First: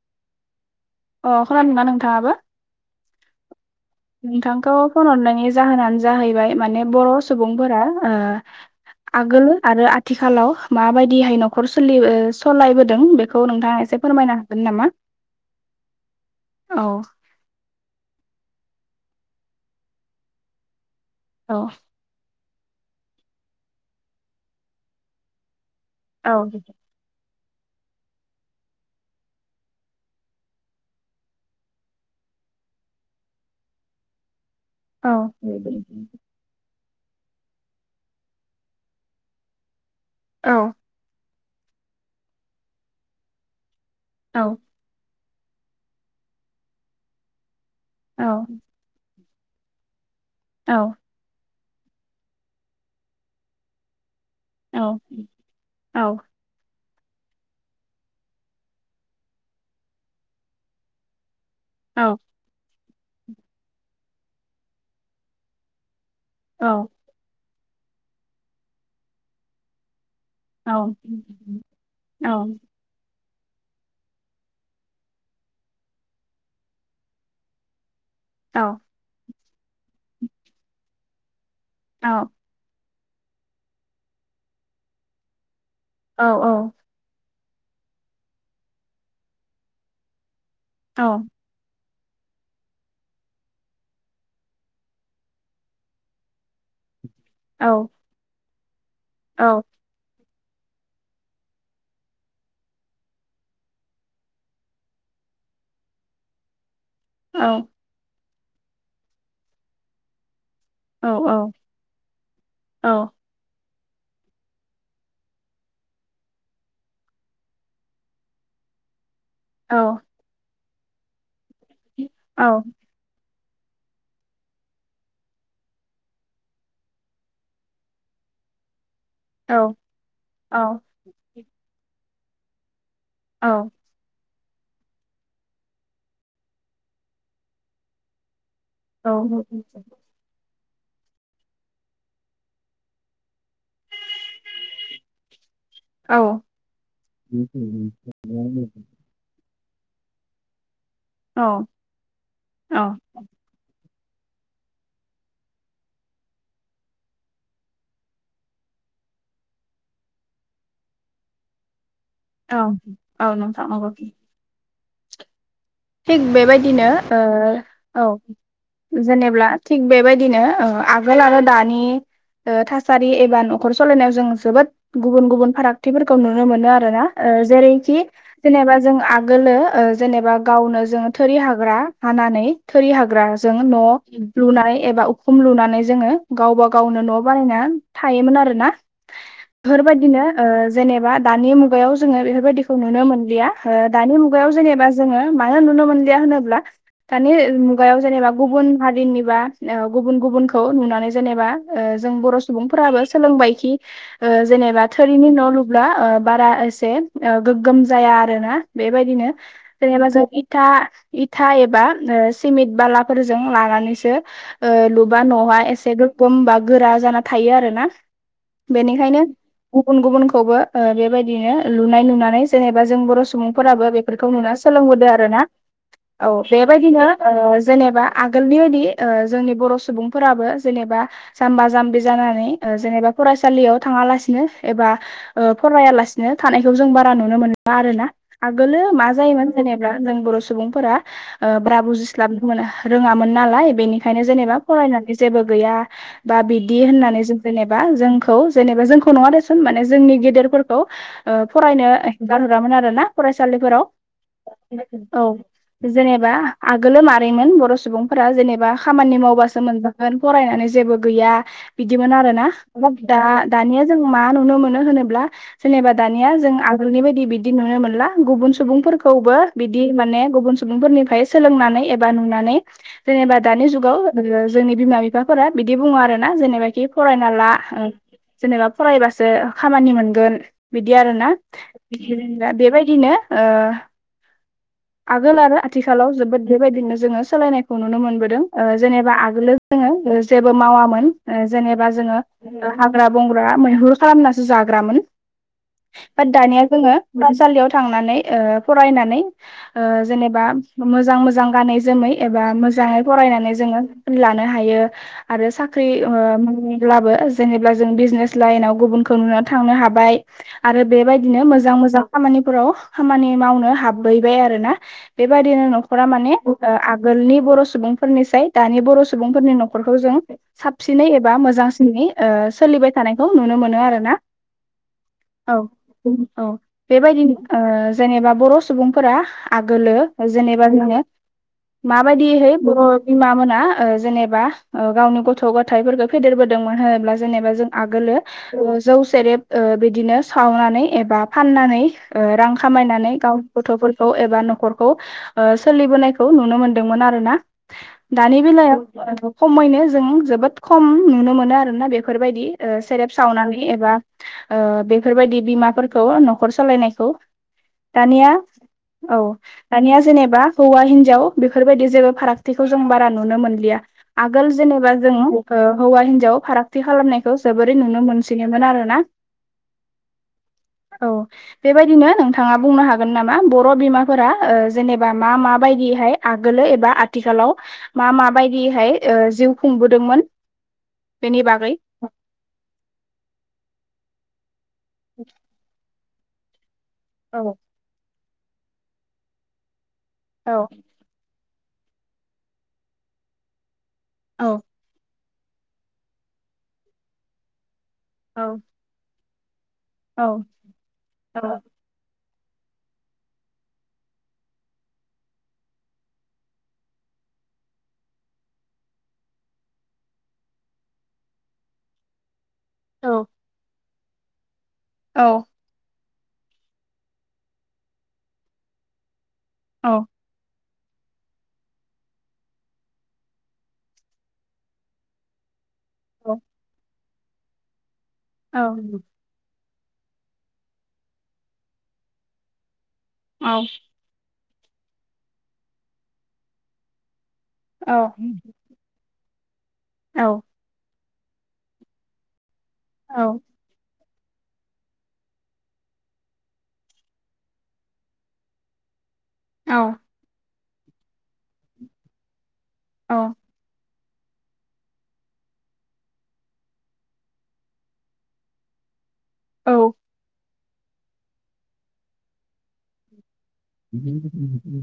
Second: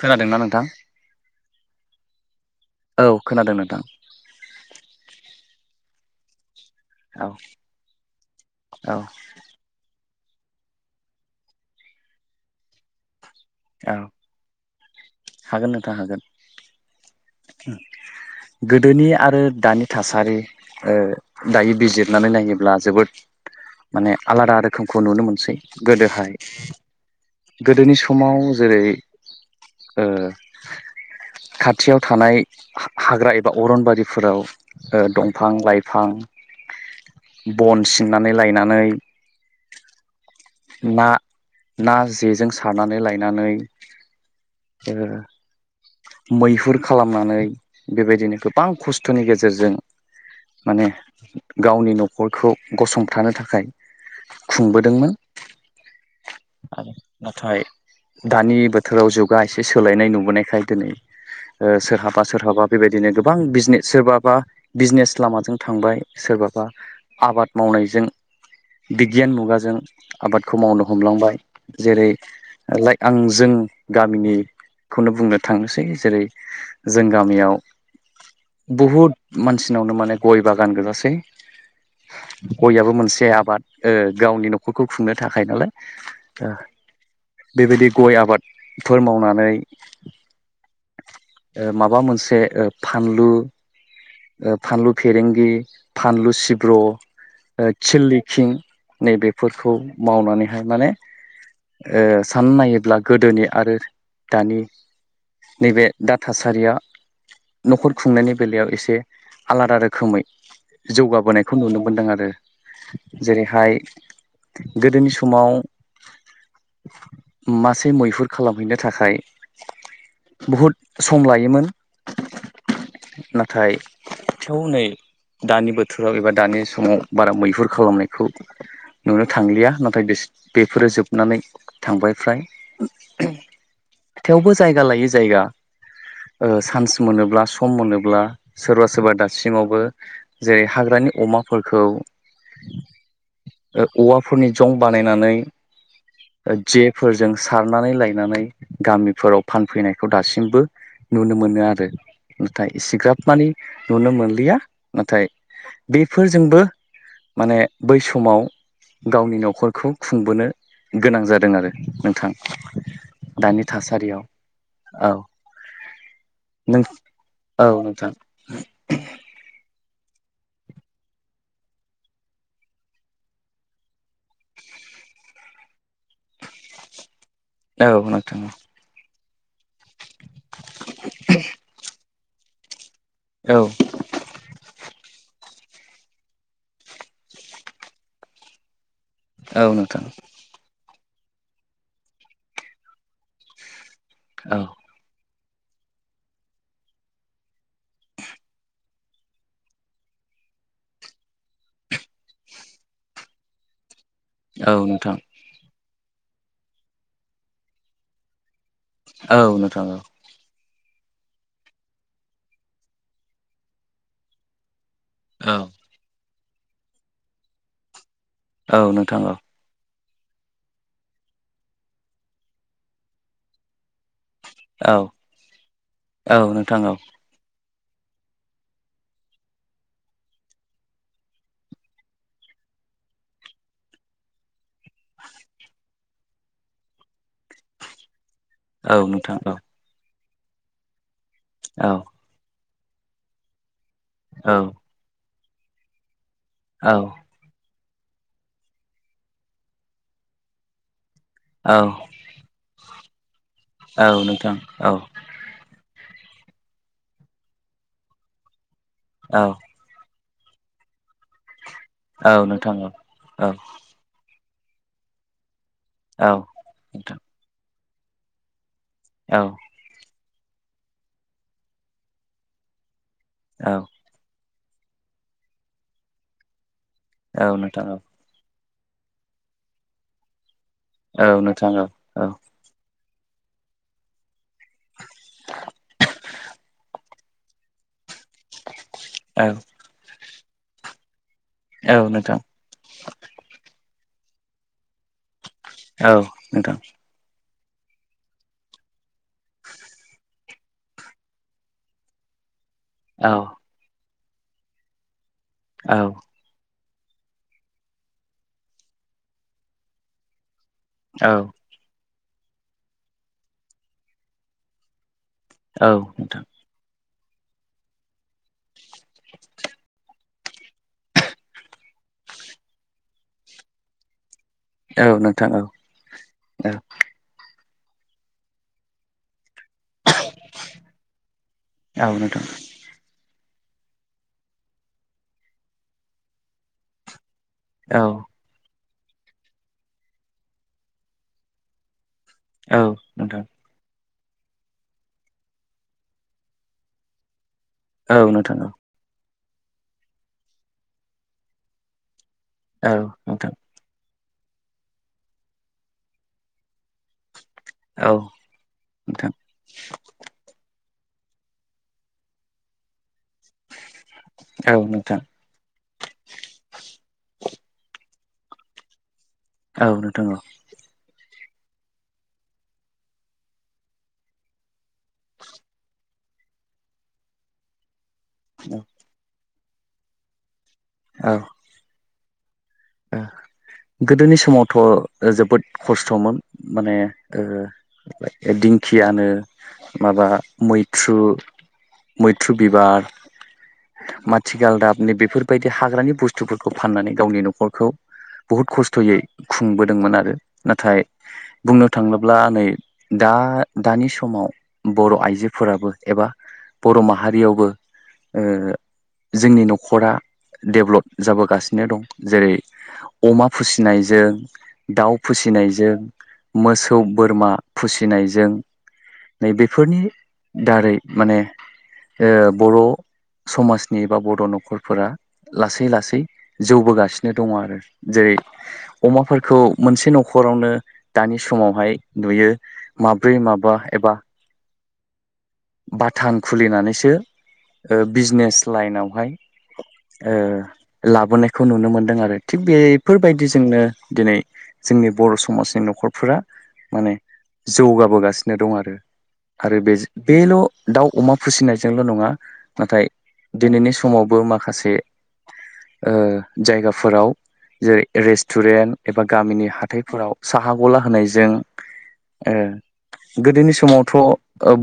खोनादोंना नोंथां? खोनादों ना नोंथाङाबो? औ खोनादों नोंथां नोंथांखौ फन हरनायनि जाहोनानो जाहैबाय माने बर' औ सुबुंफोरा ओ औ आगोल आरो आ थिखालाव माबायदिहाय न'खर सोलि ओ सलायबोदों बे औ नोंथाङा एसे फोरमायनो हागोन नामा? हागोन नोंथां हागोन औ गोदोनि आरो दानि थासारि ओ औ दायो बिजिरनानै नायोब्ला जोबोद मानि आलादा रोखोमखौ नुनो मोनसै औ गोदोहाय गोदोनि समाव जेरै ओ खाथियाव थानाय हाग्रा एबा अरनबारिफोआव ओ औ दंफां लाइफां बन सिननानै लायनानै औ ना ना जेजों सारनानै लायनानै औ ओ मैहुर खालामनानै बेबायदिनो औ गोबां खस्थ'नि गेजेरजों औ मानि गावनि न'खरखौ गसंथानो थाखाय औ खुंबोदोंमोन नाथाय दानि बोथोराव जुगा एसे सोलायनाय नुबोनायखाय दोनै ओ सोरहाबा सोरहाबा बेबायदिनो गोबां बिजनेस सोरबा बा बिजनेस लामाजों थांबाय सोरबा बा आबाद मावनायजों बिगियान मुगाजों आबादखौ औ मावनो हमलांबाय जेरै औ लाइक आं जों ओ गामिनिखौनो बुंनो थांनोसै जेरै जों गामियाव औ बुहुद मानसिनावनो माने गय बागान गोजासै ग'इआबो मोनसे आबाद ओ गावनि न'खरखौ खुंनो थाखाय नालाइ औ औ बेबायदि गय आबादफोर मावनानै औ [unintelligible] ओ मोनसे फानलु ओ फानलु फेरेंगि फानलु सिब्र' औ ओ खिललिखिं नैबेफोरखौ मावनानै माने ओ सान नायोब्ला गोदोनि आरो दानि नैबे दा थासारिया न'खर खुंनायनि बेलायाव एसे आलादा रोखोमै जौगाबोनायखौ नुनो मोनदों आरो जेरैहाय गोदोनि समाव [unintelligible] मासे मैहुर खालामहैनो थाखाय औ बुहुद सम लायोमोन औ नाथाय थेवनै दानि बोथोराव एबा दानि समाव बारा मैहुर खालामनायखौ नुनो थांलिया नाथाय बेस बेफोरो जोबनानै थांबाय फ्राय औ थेवबो जायगा लायै जायगा ओ चान्स मोनोब्ला सम मोनोब्ला सोरबा औ सोरबा औ दासिमावबो जेरै हाग्रानि अमाफोरखौ ओ औवाफोरनि जं बानायनानै औ ओ जेफोरजों सारनानै लायनानै गामिफोराव फानफैनायखौ दासिमबो नुनो मोनो आरो नाथाय औ इसेग्राब [unintelligible] नुनो मोनलिया नाथाय बेफोरजोंबो माने बै समाव गावनि न'खरखौ खुंबोनो गोनां जादों आरो नोंथां औ औ दानि नोंथां नंगौ थासारियाव औ थिग नों बेबायदिनो ओ औ नोंथां औ जेनेब्ला थिग बेबायदि बिदिनो आगोल आरो दानि ओ थासारि एबा न'खर सलायनायाव जों जोबोद गुबुन गुबुन फारागथिफोरखौ नुनो मोनो आरो ना ओ औ जेरैखि नोंथां जेनेबा जों आगोलो ओ जेनेबा गावनो जोंङो थोरि हाग्रा हानानै थोरि हाग्र जों औ न' लुनाय एबा उखुम लुनानै जोङो गावबागाव गावनो न' बानायना थायोमोन आरोना औ नोंथां बेफोरबायदिनोओ जेनेबा दानि मुगायाव जोङो बेफोरबायाददिखौ नुनो मोनलिया ओ दानि मुगायाव औ जेनेबा जोङो मानो नुनो मोनलिया होनोब्ला दानि मुगायाव जेनेबा गुबुन हारिनिबा ओ गुबुन गुब गुबुनखौ नुनानै जेनेबा ओ जों बर' सुबुंफोराबो सोलोंबायखि ओ औ जेनेबा नोंथां थोरिनि न' लुब्ला ओ बारा एसे ओ गोग्गोम जाया आरो ना बेबायदिनो औ नोंथां औ जेनेबा जों था इथा एबा ओ सिमिट बालाफोरजों लानानैसो ओ लु बा औ नहा एसे गोगोम बा गोरा जाना थायो आरोना औ नोंथां बेनिखायनो औ गुबुन गुबुनखौबो ओ बेबायदिनो लुनाय नुनानै जेनेबा जों बर' सुबुंफोराबो बेफोरखौ नुनानै औ सोलोंबोदो आरोना औ नोंथां औ बेबायदिनो ओ जेनेबा आगोलनि बायदि ओ जोंनि बर' सुबुंफोराबो जेनेबा जाम्बा जाम्बि जानानै ओ जेनेबा फरायसालियाव थाङा लासिनो एबा ओ फरायालासिनो थानायखौ जों बारा नुनो मोन बारोना आगोलो औ मा नोंथां औ जायोमोन जेनेबा जों बर' सुबुंफोरा ओ ब्रा औ बुजिस्लाबनो मोना रोङामोन नालाय बेनि खायनो औ जेनेबा फरायनानै जेबो गैया बा बिदि औ होननानै जों जेनेबा बा जोंखौ जेनेबा जोंखौ नङा दे सुन माने जोंनि गेदेरफोरखौ ओ फरायनो एंगारहरामोन आरोना फरायसालिफोराव औ नोंथां औ जेनेबा आगोलो मारैमोन बर' सुबुंफोरा जेनेबा खामानि औ मावबासो मोनजागोन फरायनानै जेबो गैया बिदिमोन औ आरोना नोंथां औ दा औ नोंथां औ दानिया जों मा नुनो मोनो होनोब्ला जेनेबा औ दानिया जों आगोलनि बायदि बिदि नुनो मोनला गुबुन सुबुंफोर खौबो बिदि माने गुबुन सुबुंफोरनिफ्राय सोलोंनानै एबा नुनानै जेनेबा औ दानि जुगाव ओ जोंनि बिमा बिफाफोरा बिदि बुङो आरोना जेनेबा कि फरायना ला नोंथां जेनेबा फरायबासो खामानि मोनगोन। बिदि औ नोंथां औ नोंथां आरोना औ नोंथां [unintelligible] बेबायदिनो ओ आगोल आरो आथिखालाव जोबोद बेबायदिनो जोङो सोलायनायखौ नुनो मोनबोदों ओ जेनेबा आगोलो जोङो ओ जेबो मावामोन। ओ जेनेबा जोङो हाग्रा बंग्रा मैहुर खालामनासो जाग्रामोन। भोथ दानिया जोङो फरायसालियाव थांनानै ओ फरायनानै ओ जेनेबा मोजां मोजां गानै जोमै एबा मोज जाङै औ फरायनानै जोङो [inaudible] लानो हायो आरो साख्रि औ ओम ब्लाबो जेनेब्ला जों बिजनेस लाइनव गुबुनखौ नुना थांनो हाबाय। आरो औ बेबायदिनो मोजां मोजां खामानिफोराव खामानि मावनो हाबयैबाय आरो ना। बेबायदिनो औ न'खरा माने नोंथां ओ आ गोलनि बर' सुबुंफोरनिसाय दानि बर' सुबुंफोरनि न'खरखौ जों साबसिनै एबा मोजांसिनै ओ सोलिबाय थानायखौ नुनो मोनो आरोना। औ औ बेबायदिनो ओ जेनेबा बर' सुबुंफोरा आगोलो जेनेबा जोङो औ नोंथां माबायदिहै बर' बिमामोन ना ओ जेनेबा ओ गावनि गथ' गथायफोरखौ फेदेरबोदोंमोन होनोब्ला जेनेबा जों औ आगोलो ओ जौ सेरेब ओ बिदिनो सावनानै एबा फाननानै ओ रां औ खामायनानै गाव नोंथां फोरखौ एबा न'खरखौ ओ सोलिबोनायखौ नुनो मोनदोंमोन आरो ना। औ दानि नोंथां बेलायाव खमैनो जों जोबोद खम नुनो मोनो आरोना बेफोरबाय दि ओ औ औ सेरेब नोंथां सावनानै एबा ओ बेफोरबायदि बिमाफोरखौ न'खर सालायनाय खौ औ दानिया औ नोंथां दानिया जेनेबा हौवा हिन जाव बेफोरबायदि जेबो फारागथिखौ जों बारा नुनो मोनलिया आगोल औ जेनेबा जों नोंथां ओ हौवा हिनजाव फारागथि खालामनाय खौ जोबोरै नुनो मोनसिगोनमोन आरो ना। औ नोंथां औ। औ बेबायदिनो नोंथाङा बुंनो हागोन ना मा बर' बिमाफोरा ओ जेनेबा मा मा बायदिहाय आगोलो एबा आथिखालाव मा मा माबायदिहाय ओ जिउ खुंबोदोंमोन बेनि बागै? ओ गोदोनि समावथ' जोबोद खस्थ'मोन माने औ ओ दिंखियानो माबा औ मैथ्रु, मैथ्रु बिबार औ माथिगालदाबनि बेफोरबायदि हाग्रानि बुस्थुफोरखौ फाननानै गावनि न'खरखौ औ बुहुत खस्थ'यै खुंबोदोंमोन औ आरो नाथाय बुंनो थाङो ब्ला नै दा दानि समाव बर' आइजोफोराबो एबा बर' माहारियावबो ओ जोंनि न'खरा डेभ्लप जाबोगासिनो दं जेरै औ अमा फोसिनायजों दाउ फोसिनायजों मोसौ बोरमा फोसिनायजों औ नैबेफोरनि दारै माने ओ बर' समाजनि बा बर' न'खरफोरा लासै लासै जौबोगासिनो दङ आरो जेरै औ अमाफोरखौ मोनसे न'खरावनो दानि समावहाय नुयो माब्रै औ माबा एबा बाथान खुलिनानैसो ओ औ बिजनेस लाइनावहाय औ ओ लाबोनायखौ नुनो मोनदों आरो थिक बेफोरबायदि जोंनो दिनै जोंनि बर' समाजनि न'खरफोरा माने जौगाबोगासिनो दं आरो औ आरो बेजो बेल' दाउ अमा फोसिनायजोंल' नङा नाथाय औ दिनैनि सम समावबो माखासे ओ जायगाफोराव जेरै रेस्टुरेन्ट एबा गामिनि औ हाथायफोराव साहा गला होनायजों ओ गोदोनि समावथ'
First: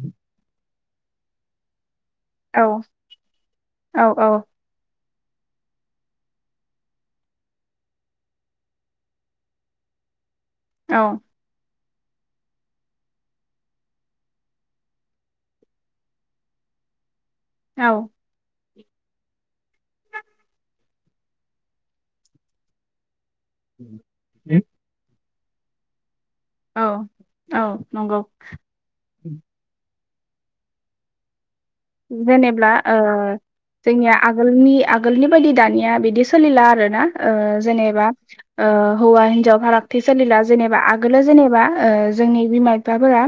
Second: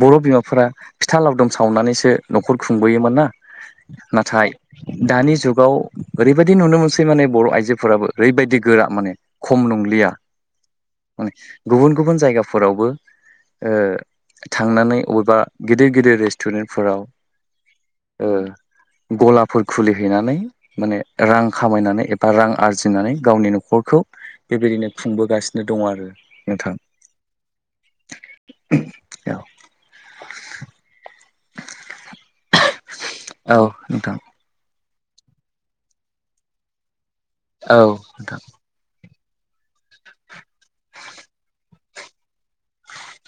बर' बिमाफोरा फिथा लावदुम सावनानैसो न'खर औ खुंबोयोमोन ना औ नाथाय दानि जुगाव ओरैबायदि नुनो मोन सै माने बर' आइजोफोराबो ओरैबायदि गोरा माने खम नंलिया औ माने गुबुन गुबुन जायगाफोरावबो ओ थांनानै अबेबा गेदिर गिदिर रेस्टुरेन्टफोराव ओ गलाफोर खुलिहैनानै माने रां खामायनानै एबा रां आरजिनानै गावनि न'खरखौ बेबायदिनो खुंबोगासिनो दङ आरो नोंथां औ औ नंगौ औ [unintelligible] जेनेब्ला ओ औ जोंनिया नोंथां आगोलनि आगोलनि बायदि दानिया बिदि सोलिला आरो ना ओ औ जेनेबा नोंथां ओ हौवा हिन्जाव फारागथि सोलिला जेनेबा आगोलो जेनेबा ओ जोंनि बिमा बिफाफोरा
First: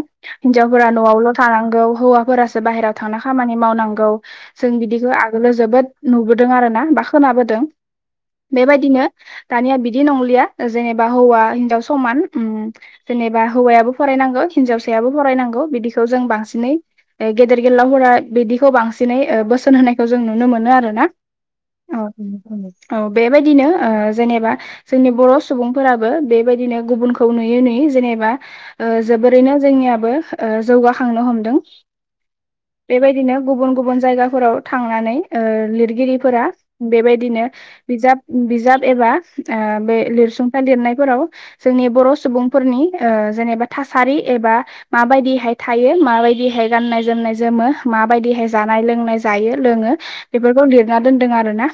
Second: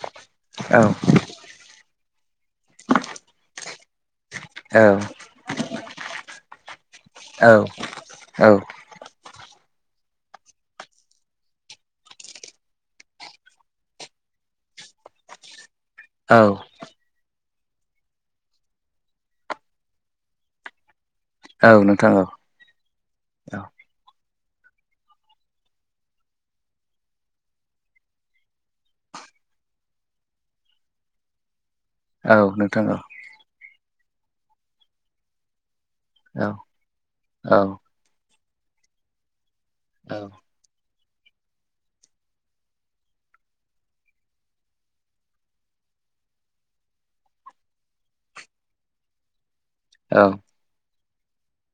औ हिनजावफोरा न'आवल' थानांगौ हौवाफोरासो बाहेरायाव थां खामानि मावनांगौ जों औ बिदिखौ आगोलोलो जोबोद नुबोदों आरो ना बा औ खोनाबोदों औ बेबायदिनो दानिया बिदि नंलिया जेनेबा हौवा हिनजाव समान उम जेनेबा हौवायाबो फरायनांगौ हिनजावसायाबो फरायनांगौ बिदिखौ जों औ बांसिनै गेदेर गेलाव हरा बिदिखौ बांसिनै ओ बोसोन होनायखौ जों नुनो मोनो आरो ना औ औ औ बेबायदिनो ओ जेनेबा जोंनि बर' सुबुंफोराबो बेबायदिनो गुबुनखौ नुयै नुयै जेनेबा ओ जोबोरैनो जोंनियाबो ओ जौगाखांनो हमदों औ नोंथां औ बेबायदिनो गुबुन गुबुन जायगाफोराव थांनानै लिर गिरिफोरा औ बेबायदिनो औ बिजाब बिजाब एबा बे लिरसुंथाइ लिरनाय फोराव जोंनि बर' सुबुंफोरनि जेनेबा थासारि एबा माबायदिहाय थायो माबायदिहाय गाननाय जोमनाय जोमो माबायदिहाय जानाय लोंनाय जायो लोङो औ बेफोरखौ लिरना दोनदों आरो ना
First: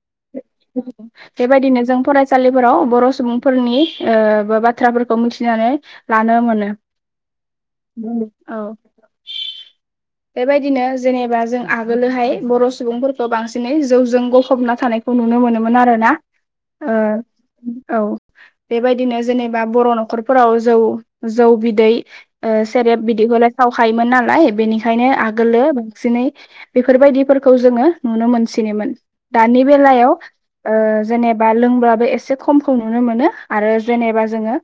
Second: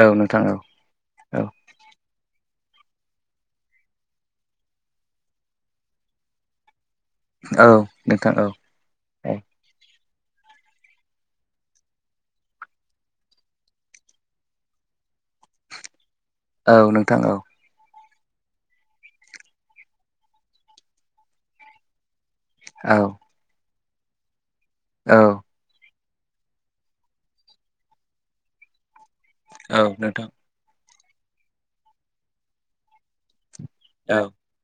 औ नोंथां औ औ बेबायदिनो जों फराय फरायसालिफोराव बर' सुबुंफोरनि बाथ्राफोरखौ मिथिनानै लानो मोनो। औ नोंथां औ औ बेबायदिनो जेनेबा जों आगोलोहाय बर' सुबुंफोरखौ बांसिनै जौजों गफबना थानाय खौ नुनो मोनोमोन आरो ना औ नोंथां औ बेबायदिनो जेनेबा बर' न'खरफोराव जौ जौ बिदै सेरेब औ बिदिखौलाय सावखायोमोन नालाय बेनिखायनो औ आगोलो बांसिनै बेफोरबायदिफोरखौ जोङो नुनो मोनसिनोमोन दानि औ बेलायाव नोंथां जेनेबा लोंब्लाबो एसे खमखौ नुनो मोनो आरो जेनेबा औ जोङो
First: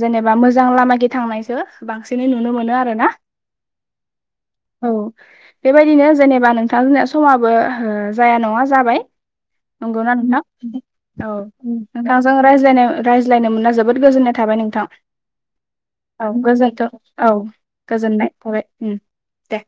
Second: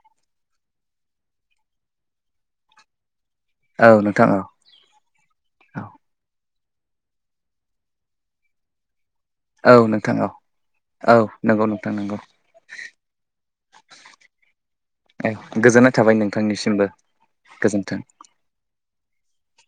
जेनेबा मोजां लामाथिं थांनायखो बांसिनै नुनो मोनो आरो ना औ नोंथां औ औ बेबायदिनो जेनेबा नों नोंथां जोंना समाबो जाया नङा जाबाय औ नंगौना औ नोंथां औ नंगौ नोंथां नंगौ नोंथांजों रायज्लायनो मोनना जोबोद गोजोननाय थाबाय नोंथां औ गोजोननाय थाबाय औ नोंथांनिसिमबो गोजोनथों औ गोजोन्थों गोजोननाय थाबाय दे